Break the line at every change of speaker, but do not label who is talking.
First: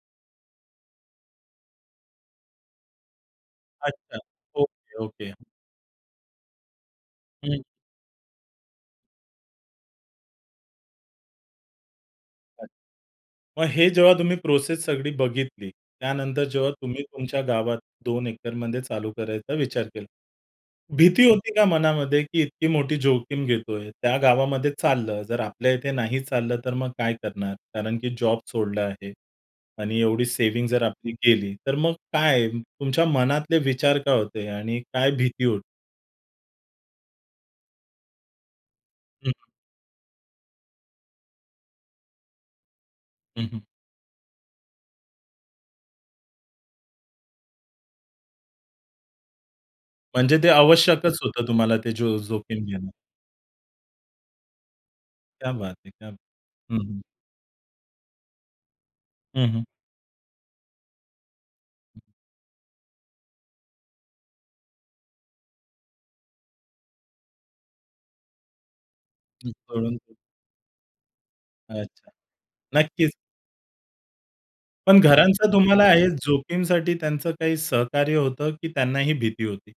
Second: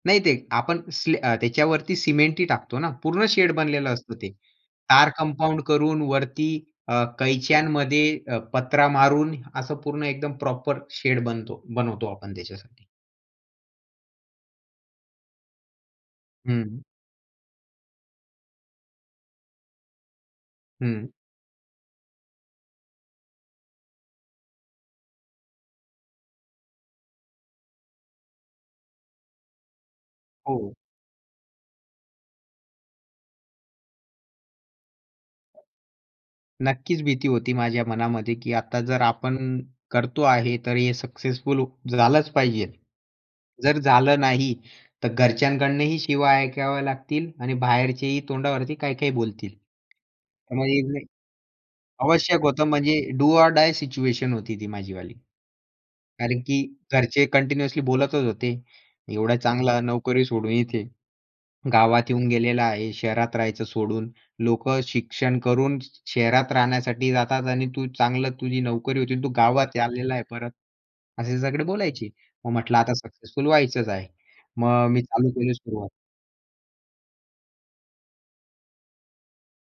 नाही, ते आपण सी अ, त्याच्यावरती सिमेंटही टाकतो ना, पूर्ण शेड बनलेलं असतं
अच्छा.
ते.
ओके,
तार
ओके.
कंपाउंड करून वरती अ,
हं.
कैच्यांमध्ये अ, पत्रा मारून असं पूर्ण एकदम प्रॉपर शेड बनतो बनवतो आपण त्याच्यासाठी.
अच्छा. मग हे जेव्हा तुम्ही प्रोसेस सगळी बघितली. त्यानंतर जेव्हा
हं.
तुम्ही तुमच्या गावात 2 एकरमध्ये चालू करायचा विचार केला.
हं.
भीती होती का मनामध्ये, की इतकी मोठी जोखीम घेतोय. त्या गावामध्ये चाललं, जर आपल्या इथे नाही चाललं तर मग काय करणार? कारण की जॉब सोडलं आहे. आणि एवढी सेव्हिंग
हो.
जर आपली केली तर मग काय तुमच्या मनातले विचार काय होते आणि काय भीती होती?
नक्कीच भीती होती माझ्या मनामध्ये की आता जर
हं,
आपण
हं.
करतो आहे तर हे सक्सेसफुल झालंच पाहिजे.
हं, हं.
जर झालं नाही, तर घरच्यांकडूनही शिव्या ऐकावे लागतील आणि बाहेरचेही तोंडावरती काही-काही बोलतील
म्हणजे ते
[unintelligible]
आवश्यकच होतं तुम्हाला ते जो
आवश्यक होतं,
जोखीम घेणं?
म्हणजे डू ऑर डाय सिच्युएशन होती ती माझी वाली.
क्या बात है! क्या बात.
कारण की
हं, हं.
घरचे कंटिन्यूअसली बोलतच होते, "एवढा
हं, हं.
चांगला नोकरी सोडून इथे, गावात येऊन गेलेला आहे, शहरात राहायचं सोडून, लोकं शिक्षण करून शहरात राहण्यासाठी जातात आणि तू चांगलं तुझी नोकरी होती आणि तू गावात आलेला
[unintelligible]
आहे परत," असे सगळे बोलायचे.
अच्छा.
मग म्हटलं आता
नक्कीच.
सक्सेसफुल व्हायचंच आहे. मग
पण
मी चालू
घरांचं
केली
तुम्हाला
सुरुवात.
आहे जोखीमसाठी त्यांचं काही सहकार्य होतं, की त्यांनाही भीती होती?